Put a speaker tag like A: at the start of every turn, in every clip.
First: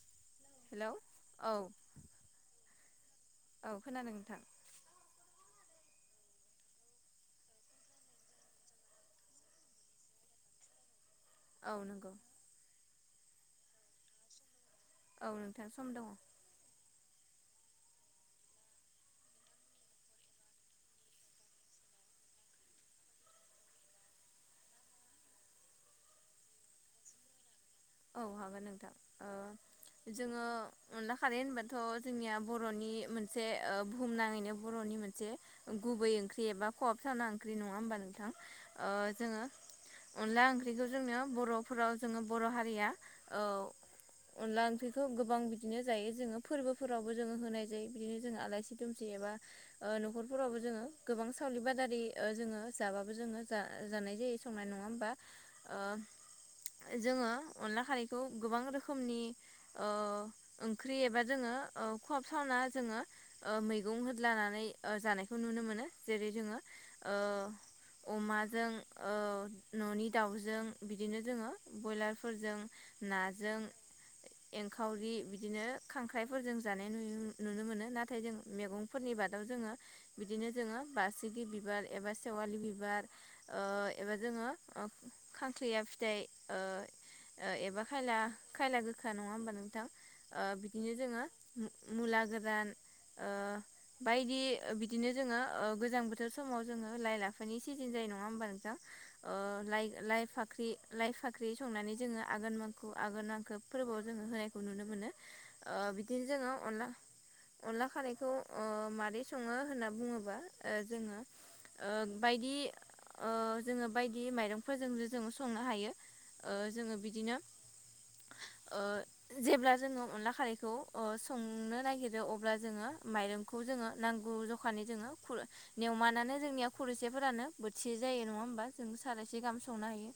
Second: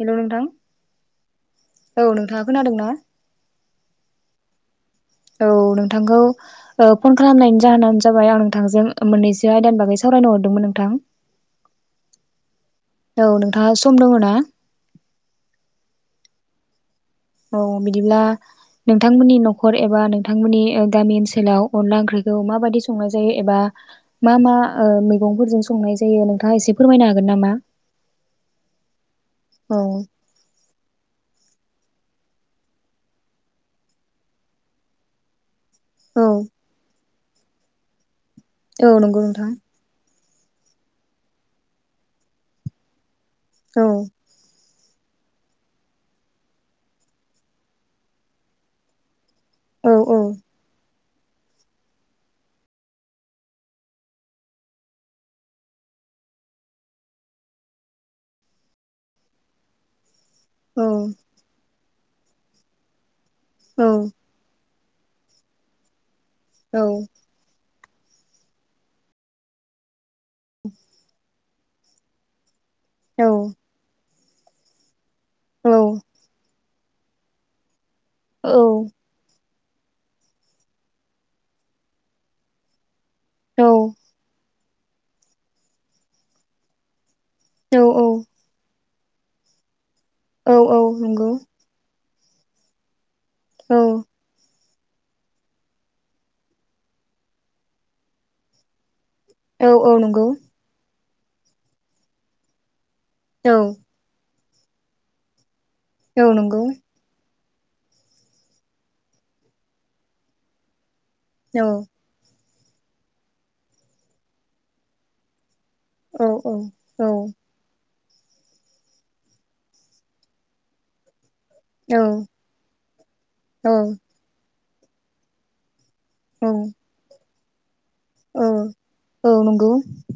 A: हेल' नोंथां
B: हेलौ औ।
A: औ नोंथाङा खोनादों ना
B: औ खोनादों नोंथां।
A: औ नोंथांखौ ओ फन खालामनायनि जाहोनानो जाबाय आं नोंथांजों मोननैसो आयदानि बागै सावरायनो हर दोंमोन नोंथां
B: औ नंगौ
A: औ नोंथाङा सम दङ ना?
B: औ नोंथां सम दं।
A: औ बिदिब्ला नोंथांमोननि न'खर एबा नोंथांमोननि गामि ओनसोलाव अनला ओंख्रिखौ माबायदि संनाय जायो एबा मा मा ओ मैगंफोरजों संनाय जायो नोंथाङा एसे फोरमायनो हागोन नामा?
B: औ हागोन नोंथां।
A: औ
B: जोङो अनला खानाय होनबा थ' जोंनिया बर'नि मोनसे बुहुमनाङैनो बर'नि मोनसे गुबै
A: औ
B: ओंख्रि एबा खहाब थावना ओंख्रि नङा होमबा नोंथां
A: औ नंगौ
B: जोङो
A: नोंथां
B: अनला ओंख्रिखौ जोङो बर'फोराव जोङो बर' हारिया ओ
A: औ
B: अनला ओंख्रिखौ गोबां बिदिनो जायो जोङो फोरबोफोरावबो जोङो होनाय जायो बिदिनो जोङो आलाायसि दुमसि एबा
A: औ औ
B: न'खरफोरावबो जोङो गोबां सावलि बादारि जोङो जाबाबो जोङो जा जानाय जायो संनाय नङा होमबा ओ जोङो अनला खारैखौ गोबां रोखोमनि ओ
A: औ
B: ओंख्रि एबा जोङो खाब सावना जोङो ओ
A: औ
B: मैगं होदलानानै जानायखौ नुनो मोनो जेरै जोङो
A: औ
B: ओ अमाजों न'नि दाउजों बिदिनो जोङो ब्रयलारफोरजों
A: औ
B: नाजों एंखावरि बिदिनो
A: औ
B: खांख्राइफोरजों जानाय नुयो नुनो मोनो नाथाय नाथाय जों मैगंफोरनि बादाव जोङो बिदिनो जोङो बासिगि बिबार एबा सेवालि बिबार ओ एबा जोङो खांखैया फिथाइ ओ ओ
A: औ
B: एबा खायला खायला गोखा नङा होमबा नोंथां ओ
A: औ औ
B: बिदिनो जोङो
A: नंगौ
B: मुला गोरान ओ
A: औ
B: बायदि बि बिदिनो जोङो गोजां बोथोर समाव जोङो लाइ लाफानि सिजोन जायो नङा होमबा नोंथां ओ
A: औ
B: लाइ
A: औ
B: लाइ
A: नंगौ
B: फाख्रि लाइ फाख्रि संनानै जोङो आगोन म खौ आगोल
A: औ
B: नांखो फोरबोआव जोङो होनायखौ नुनो मोनो
A: औ
B: बिदिनो जोङो
A: नंगौ
B: अनला अनला खारैखौ ओ मारै सङो होनना बुङोबा जोङो
A: औ
B: ओ बायदि ओ जोङो बायदि माइरंफोरजों जोङो संनो हायो
A: औ औ
B: ओ जोङो
A: औ
B: बिदिनो ओ जेब्ला जोङो अनला खारैखौ ओ संनो नागिरो अब्ला जोङो माइरंखौ
A: औ
B: जोङो नांगौ जखानि जोङो खुर नियमानो जोंनियाव
A: औ
B: खुरुसेफोरानो से जायो नङा
A: औ
B: होमबा जों
A: औ
B: सारायसे गाहाम
A: नंगौ
B: संनो हायो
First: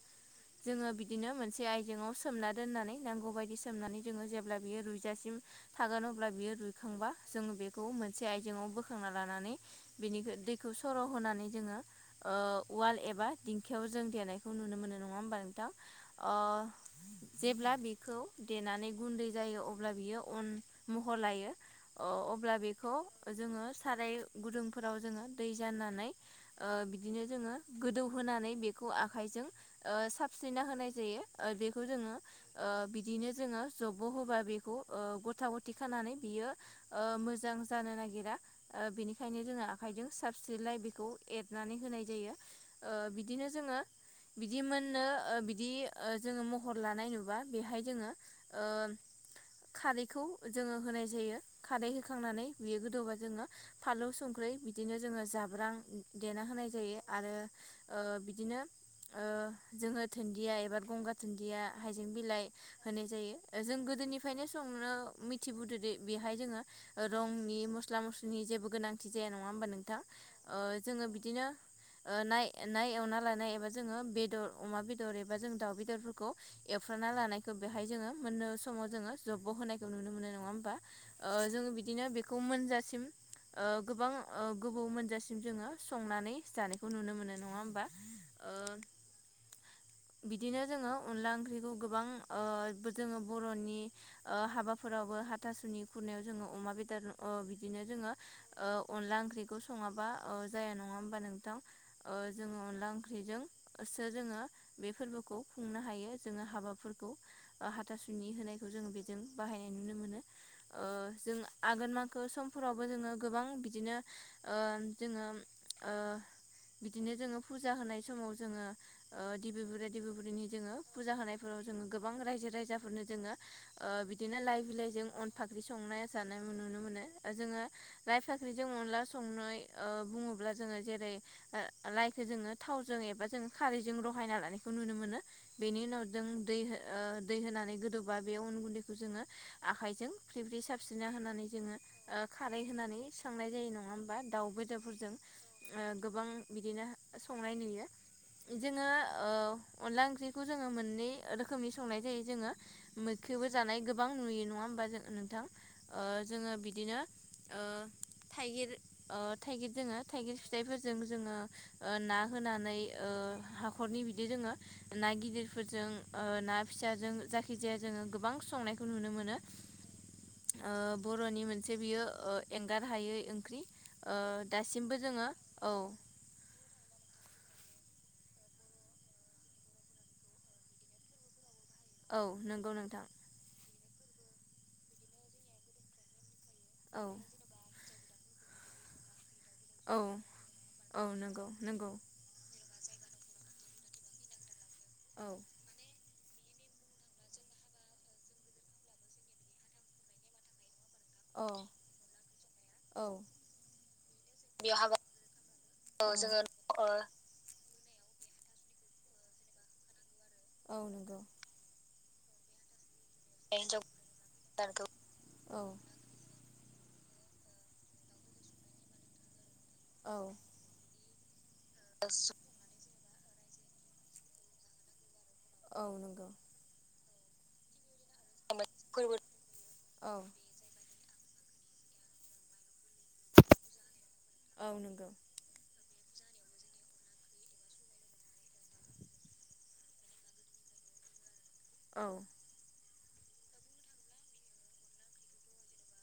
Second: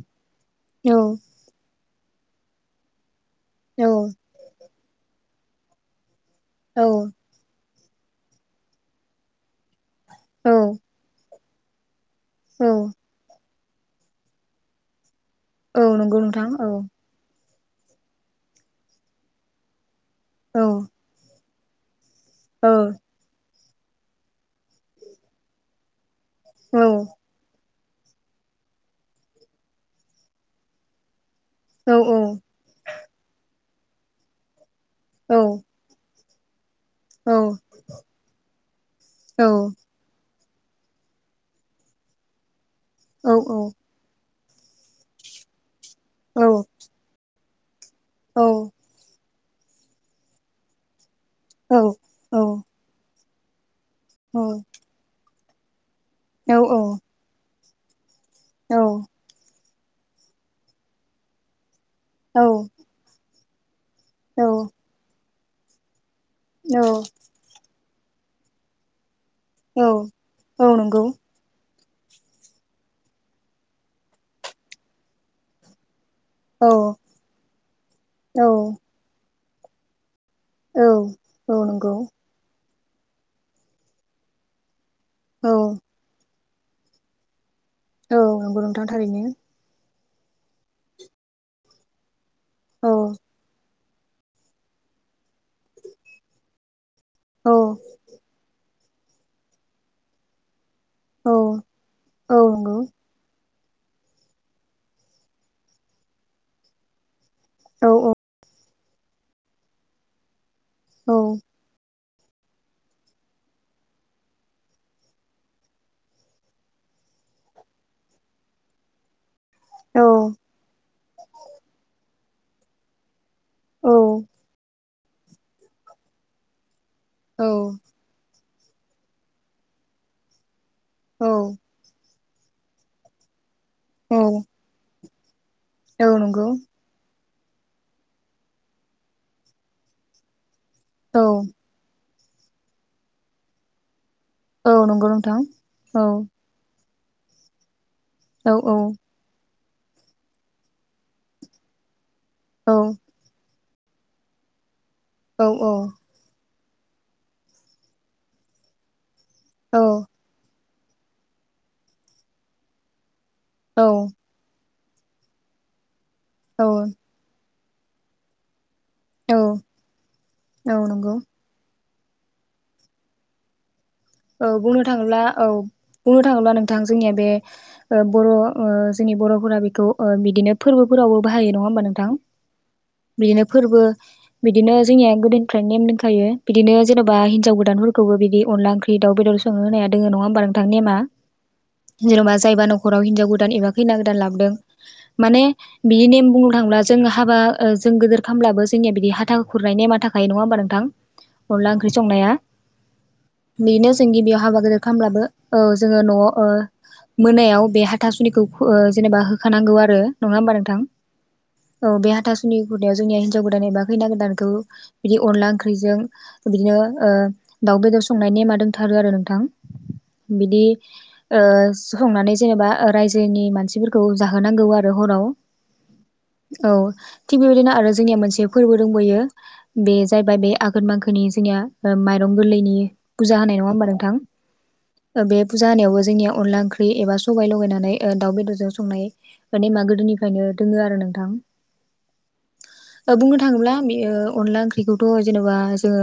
B: जोङो
A: औ
B: बिदिनो मोनसे आइजेंआव सोमना दोननानै नांगौ बायदि
A: औ
B: सनानै जोङो जे बियो रुजासिम थागोन अब्ला बियो
A: औ
B: रुइखांबा जों बेखौ मोनसे आइजेंआव बोखांना लानानै बिनि दैखौ
A: औ
B: सर' होनानै जोङो उवाल एबा दिंखियाव जों देनायखौ नुनो मोन नङा होमबा नोंथां
A: औ नंगौ नोंथां
B: ओ
A: औ
B: जेब्ला बिखौ देनानै गुन्दै जायो अब्ला बियो अन
A: औ
B: महर लायो अ अब्ला
A: औ
B: बेखौ जोङो साराय गुदुंफोराव जोङो दै जाननानै ओ
A: औ
B: बिदिनो जोङो गोदौहोनानै बेखौ आखाइजों ओ सा साबस्रिना होनाय जायो ओ बेखौ
A: औ
B: जोङो ओ बिदिनो जोङो जबब'' होबा बेखौ ओ
A: औ
B: गथा गथि खानानै बियो ओ मोजां जानो नागिरा ओ बेनिखायनो जों आखाइजों साबसेलाय बेखौ एरनानै होनाय जायो ओ बिदिनो जोङो बिदि मोननो ओ बिदि जोङो
A: औ
B: महर लानाय नुबा बेहाय जोङो ओ खारैखौ जोङो होनाय जायो खारै
A: औ
B: होखांनानै बियो गोदौबा जोङो फालौ संख्रि बिदिनो जोङो जाब्रां देना होनाय जायो आरो ओ बिदिनो ओ जोङो दुन्दिया एबा गंगार दुनदिया हाइजें बिलाइ होनाय जायो जों गोदोनिफ्रायनो संनो मिथिबोदोदि बेहाय जोङो रंनि मस्ला मस्लिनि जेबो गोनांथि जाया नङा हबा
A: औ औ
B: नोंथाङा
A: नंगौ
B: जोङो बिदिनो नाय नाय एवना लानाय एबा जोङो बेदर अमा बेदर एबा जों दाउ बेदरफोरखौ खौ
A: औ
B: एवफ्रा लानायखौ बेहाय जोङो
A: औ
B: मोननो समाव जोङो जबब' होनायखौ नुनो मोनो ना नङा होमबा
A: औ
B: ओ
A: औ
B: जों
A: नंगौ
B: बिदिनो बेखौ मोनजासिम ओ गोबां ओ गोबाव मोनजासिम
A: औ
B: जासिम जोङो संनानै जानायखौ नुनो मोनो नङा
A: औ नंगौ
B: ओ
A: नोंथां थारैनो।
B: बिदिनो जोङो अनला ओंख्रिखौ गोबां ओ
A: औ
B: बो जोङो बर'नि ओ हाबाफोरावबो हाथासुनि खुरनायाव जोङो अमा बेदर ओ
A: औ
B: बिदिनो जोङो ओ अनला ओंख्रिखौ सङाबा अ जाया नङा होमबा नोंथां
A: औ
B: ओ
A: औ
B: जोङो
A: नंगौ
B: अनला ओंख्रिजों सो जोङो बे फोरबोखौ खुंनो हायो जोङो हाबाफोरखौ। ओ
A: औ औ
B: हाथासुनि होनायखौ जो बेजों बाहायनाय नुनो मोनो ओ
A: औ
B: जों आगोन मां खो समफोरावबो जोङो गोबां बिदिनो ओ जोङो ओ बिदिनो जोङो फुजा होनाय समाव जोङो ओ देबि बुरि देबि बुरिनि जोङो फुजा होनायफोराव जोङो गोबां रायजो राजाफोरनो जोङो ओ
A: औ
B: बिदिनो लाइ बिलाइजों अन फाख्रि संनाय जानाय नुनो मोनो। ओ
A: औ
B: जोङो लाइ फाख्रिजों अनला संनाय ओ बुङोब्ला जोङो जेरै ओ लाइखो जोङो थावजों एबा जों खारैजों
A: औ
B: रहायना लानायखौ नुनो मोनो। बेनि उनाव
A: औ
B: जों
A: नंगौ
B: दै हो ओ दै होनानै गोदौबा बे अन गुन्दैखौ जोङो आखाइजों फ्रि फ्रि सार स्रिना
A: औ
B: होनानै जोङो ओ खारै होनानै संनाय जायो नङा होमबा। दाउ
A: औ नंगौ
B: बेदरफोरजों
A: नोंथां
B: ओ
A: औ
B: गोबां बिदिनो संनाय नुयो।
A: औ औ
B: जोङो ओ अनला ओंख्रिखौ जोङो मोननै रोखोमनि संनाय जायो। जोङो
A: औ
B: मोखिबो जानाय गोबां नुयो नङा होमबा [unintelligible] नोंथां
A: औ
B: ओ जोङो बि दिनो ओ थाइगिर ओ थाइगिर दोङो
A: औ
B: थाइगिर फि थाइफोरजों जोङो ओ ना होनानै ओ हाखरनि बिदि दोङो ना गिदिरफोरजों ओ ना फिसाजों जायखि जाया जोङो गोबां संनाय नुनो मोनो ओ
A: औ नंगौ
B: बर'नि मोनसे बियो ओ एंगार हायै ओंख्रि। ओ
A: औ बुंनो
B: दासिमबो
A: थाङोब्ला
B: जोङो
A: औ बुंनो थाङोब्ला नोंथां जोंनिया बे ओ बर' ओ जोंनि बर'फोरा बेखौ ओ बिदिनो फोरबोफोरावबो बाहायो। नङा होमबा नोंथां?
B: औ नंगौ नोंथां
A: बिदिनो फोरबो बिदिनो जोंनिया गोदोनिफ्राय नेम दोंखायो। बिदिनो
B: औ
A: जेनेबा हिन्जाव गोदानफोरखौबो बिदि अनला ओंख्रि दाउ बेदर संनो होनाया
B: औ
A: दोङो नङा होमबा नोंथां नेमा।
B: औ नंगौ नंगौ
A: जेन'बा जायबा न' खराव हिनजाव गोदान एबा खैना गोदान लाबोदों
B: औ
A: माने बिनि नेम बुंनो थाङोब्ला जों हाबा ओ जों गोदोर खामब्लाबो जोंनिया बिदि हाथा खुरनाय नेमा थाखायो नङा होनबा नोंथां।
B: औ
A: अनला ओंख्रि संनाया।
B: औ
A: बेनो जों गिबियाव हाबा
B: बेयाव
A: गोदोर
B: हाबाखौ
A: खामब्लाबो ओ जोङो न'आव ओ
B: जोङो
A: मोनायाव बे हा थासुनिखौ ओ जेनेबा होखानांगौ आरो नङा होमबा नोंथां?
B: ओ हिनजाव
A: औ बे हाथासुनि [unintelligible] जोंनिया हिनजाव गोदान एबा खैना गोदानखौ बिदि अनला
B: औ
A: ओंख्रैजों बिदिनो ओ दाउ बेदर संनाय नेमा दोंथारो आरो नोंथां। बिदि ओ संनानै जेनेबा ओ रायजोनि मानसिफोरखौ जाहोनांगौ आरो हराव।
B: औ नंगौ।
A: औ थिग बेबायदिनो आरो जोंनिया मोनसे फोरबो दोंब'यो बे
B: औ
A: जाबाय बे आघोन मांखो नि जोंनिया माइरं गोरलैनि फुजा होनाय नङा होमबा नोंथां।
B: औ नंगौ
A: ओ बे फुजा होनायावबो जोंनियाव अनला ओंख्रि एबा सबाय लगायनानै ओ दाउ बेदरजों संनाय नेमा गोदोनिफ्रायनो दोङो आरो नोंथां।
B: औ।
A: ओ बुंनो थाङोब्ला बेयो अनला ओंख्रिखौथ' जेनेबा जोङो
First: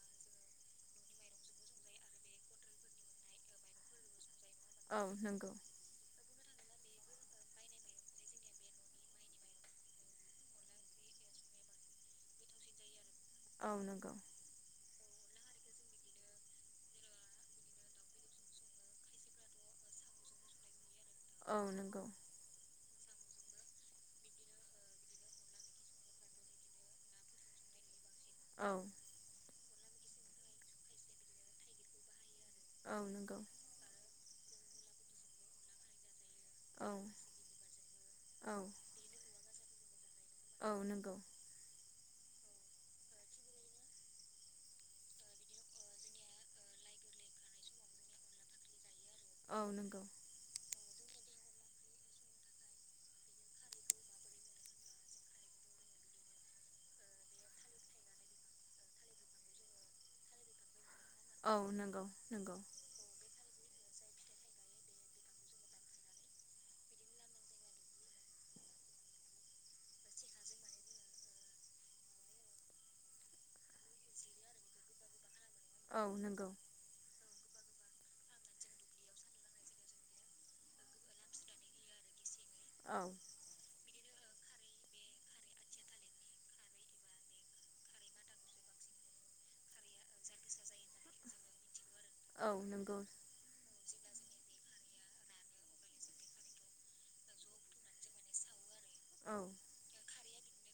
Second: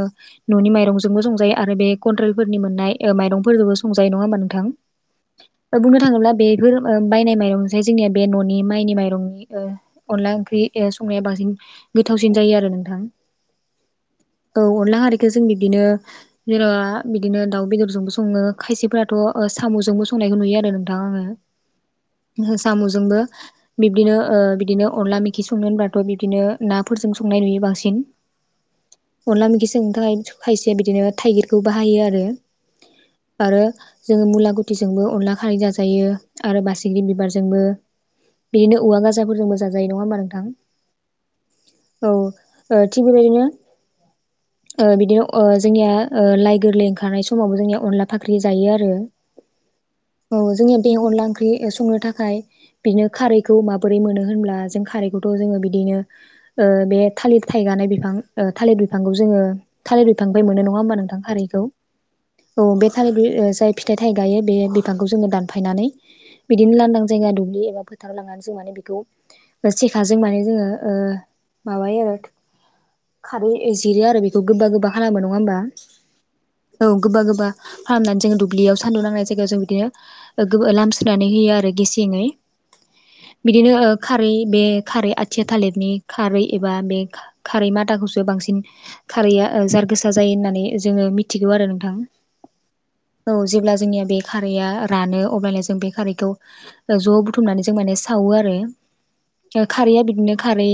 A: न'नि माइरंजोंबो संजायो आरो बे कन्ट्रेलफोरनि मोननाय ओ माइरंफोरखौबो संजायो नङा होमबा नोंथां।
B: नंगौ
A: ओ बुंनो थाङोब्ला बेफोर ओ बायनाय माइरंसाय जोंनिया बे न'नि माइनि माइरंनि ओ अनला ओंख्रि ओ संनाया बां सिन गोथावसिन जायो आरो नोंथां।
B: औ नंगौ।
A: बेखौ जों बिदिनो जेनबा बिदिनो दाउ बेदरजोंबो सङो खायसेफ्राथ' ओ साम'जोंबो संनायखौ नुयो आरो
B: नंगौ
A: नों [unintelligible] साम' जोंबो बिब्दिनो बिदिनो अनला मेखि संनो होनब्लाथ' बिब्दिनो नाफोरजों संनाय नुयो बांसिन।
B: औ
A: अनला मेखि संनो थाखाय खायसे बिदिनो थाइगिरखौ बाहायो आरो
B: औ नंगौ
A: आरो जोङो मुला गुथिजोंबो अनला खारै जाजायो। आरो
B: औ
A: बासिग्रि बिबारजोंबो
B: औ
A: बिदिनो औवा गाजाफोरजोंबो जाजायो नङा होम्बा
B: औ नंगौ।
A: औ थिग बेबायदिनो बिदिनो जोंनिया लाइक गोरलै ओंखारनाय समावबो जोंनिया अनला फाख्रि जायो आरो
B: औ नंगौ।
A: औ जोंनिया बे अनला ओंख्रि संनो थाखाय बिदिनो खारैखौ माबोरै मोनो होनब्ला जों खारैखौथ' जोङो बिदिनो ओ बे थालिर थाइगा गांनाय बिफां ओ थालिर बिफांखौ जोङो थालिर बिफांनिफ्राय मोनो नङा होनबा नोंथां?
B: नंगौ नंगौ
A: [unintelligible] औ बे थालि बि ओ जाय फिथाइ थाइगायो बे बिफांखौ जोङो दानफायनानै बिदिनो लांदां जायगा दुब्लि एबा फोथाराव लांनानै जों माने बेखौ सेखाजों माने जोङो ओ माबायो आरो खारै जिरो आरो बेखौ गोबा-गोबा खालामो नङा होम्बा?
B: औ नों
A: औ गोबा-गोबा खालामनानै जोङो दुब्लियाव सान्दुं लांनाय जायगायाव जों बिदिनो ओ लामस्रिनानै होयो आरो गेसेङै।
B: औ
A: बिदिनो ओ खारै बे खारै आथिया थालिरनि खारै एबा मे खारै माथाखौसो बांसिन खारैया जार गोसा जायो होननानै जोङो मिथिगौ आरो नोंथां।
B: औ नंगौ।
A: औ जेब्ला जोंनिया बे खारैया रानो अब्लानो जों बे खारैखौ ज' बुथुमनानै जों माने सावो आरो
B: औ
A: खारैया बिदिनो खारै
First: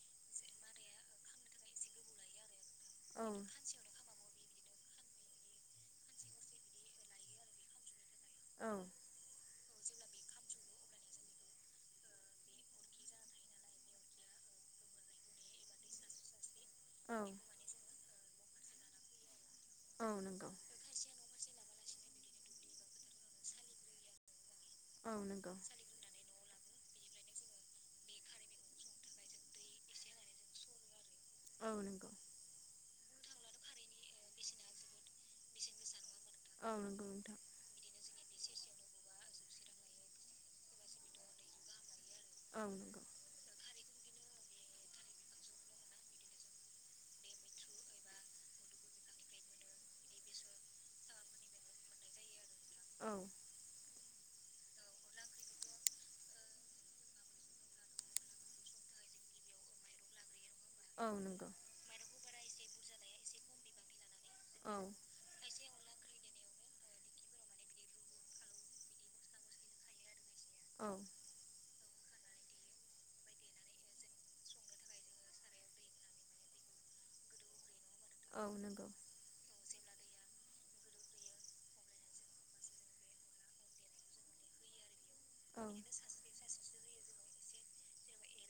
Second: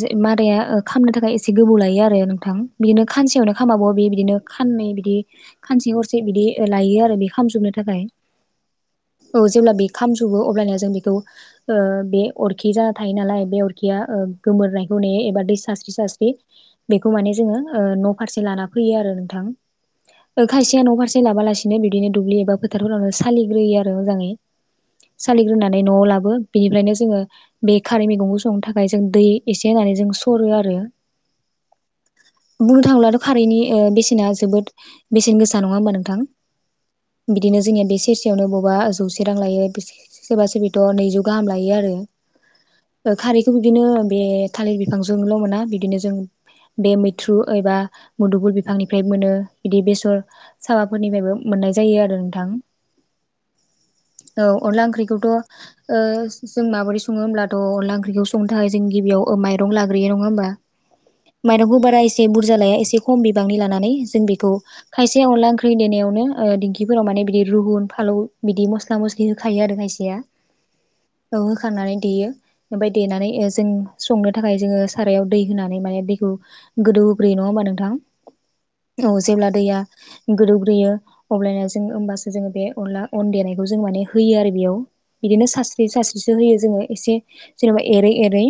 A: जो मादाया खालामनो थाखाय एसे गोबौ लायो आरो नोंथां। बिदिनो खानसेयावनो खामाबो बे बिदिनो खाननै बिदि खानसे हरसे बिदि लायो आरो बे खामजोबनो थाखाय।
B: औ।
A: औ जेब्ला बे खामजोबो अब्लानिया जों बेखौ ओ बे अरखि जाना थायो नालाय बे अरखिया ओ गोमोरनायखौ नेयो एबा दै सास्रि-सास्रि बेखौ माने जोङो ओ न' फारसे लाना फैयो आरो नोंथां।
B: नंगौ औ
A: ओ
B: नंगौ
A: खायसेया न' फारसे लाबोआलासिनो बिदिनो दुब्लि एबा फोथारफोरावनो सालिग्रोयो आरो मोजाङै।
B: औ नंगौ
A: सालिग्रोनानै न'आव लाबो। बेनिफ्रायनो जोङो बे खारै मैगंखौ संनो थाखाय जों दै एसे होनानै जों सरो आरो
B: औ नांगौ।
A: बुंनो थाङोब्लाथ' खारैनि बेसेना जोबोद बेसेन गोसा नङा होम्बा नोंथां?
B: नोंथां
A: बिदिनो जोंनिया बे सेरसेयावनो बबा जौसे रां लायो सोरबा सोबिथ' नैजौ गाहाम लायो आरो।
B: औ नंगौ
A: खारैखौ बिदिनो बे थालिर बिफांजोंल' मोना बिदिनो जों बे मैथ्रु एबा मुदुगुल बिफांनि ओमफ्राय मोनो बिदि बेसर साबाफोरनिफ्रायबो मोननाय जायो आरो नोंथां।
B: औ।
A: औ अनला ओंख्रिखौथ' ओ जों माबोरै सङो होमब्लाथ' अनला ओंख्रिखौ संनो थाखाय जों गिबियाव माइरं लाग्रोयो नङा होम्बा?
B: नंगौ
A: माइरंखौ बारा एसे बुरजा लाया एसे खम बिबांनि लानानै जों बे खौ
B: औ
A: खायसे अनला ओंख्रि देनायावनो ओ दिंखिफोराव माने बिदि रुहुन फालौ बिदि मस्ला-मस्लि होखायो आरो खायसेया। औ होखांनानै देयो ओमफ्राय देनानै ओ संनो थाखाय जोङो सारायाव दै होनानै माने दैखौ गोदौ होग्रोयो नङाओमबा नोंथां?
B: औ नों
A: औ जेब्ला दैया गोदौग्रोयो अब्लानिया जों ओमबासो जोङो बे अनला अन देनायखौ जों माने होयो आरो बेयाव। बिदिनो सास्रि सास्रिसो होयो जोङो एसे जेनेबा एरै एरै।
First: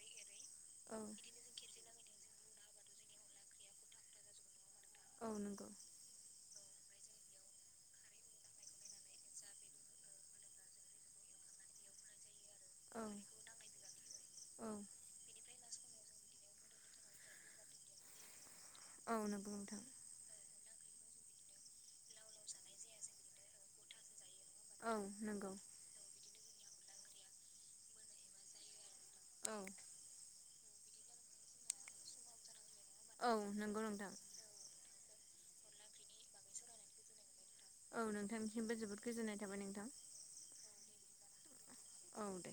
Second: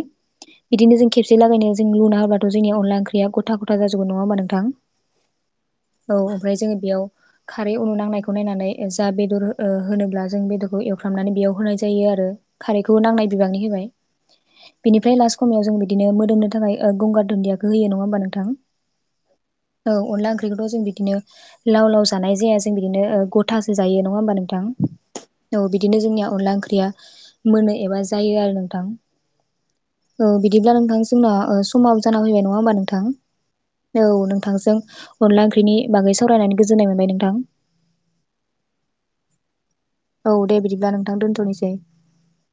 B: औ
A: बिदिनो जों खेबसे लागायनो जों लुना होबाथ' जोंनि अनला ओंख्रिया गथा गथा जाजोबो नङा होमबा नोंथां?
B: औ नंगौ।
A: औ ओमफ्राय जोङो बेयाव खारै उनु नांनायखौ नायनानै जा बेदर ओ होनोब्ला जों बेदरखौ एवफ्रामनानै बेयाव होनाय जायो आरो खारैखौ नांनाय बिबांनि होबाय
B: औ औ
A: बिनिफ्राय लास्ट समायाव जों बिदिनो मोदोमनो थाखाय गंगार दुन्दियाखौ होयो नङा होनोमबा नोंथां
B: औ नंगौ नोंथां
A: औ अनला ओंख्रिखौथ' जों बिदिनो लाव लाव जानाय जाया जों बिदिनो ग'थासो जायो नङा होमबा नों थां
B: नंगौ
A: औ बिदिनो जोंनिया अनला ओंख्रिया मोनो एबा जायो आरो नोंथां
B: औ
A: औ बिदिब्ला नोंथां जोंना समाव जाना फैबाय नङा होमबा नों
B: औ नंगौ नोंथां
A: अनला ओंख्रिनि बागै सावरायनानै गोजोननाय मोनबाय नोंथां
B: औ नोंथांनिसिमबो जोबोद गोजोननाय थाबाय नोंथां
A: औ दे बिदिब्ला नोंथां दोनथ'नोसै
B: औ दे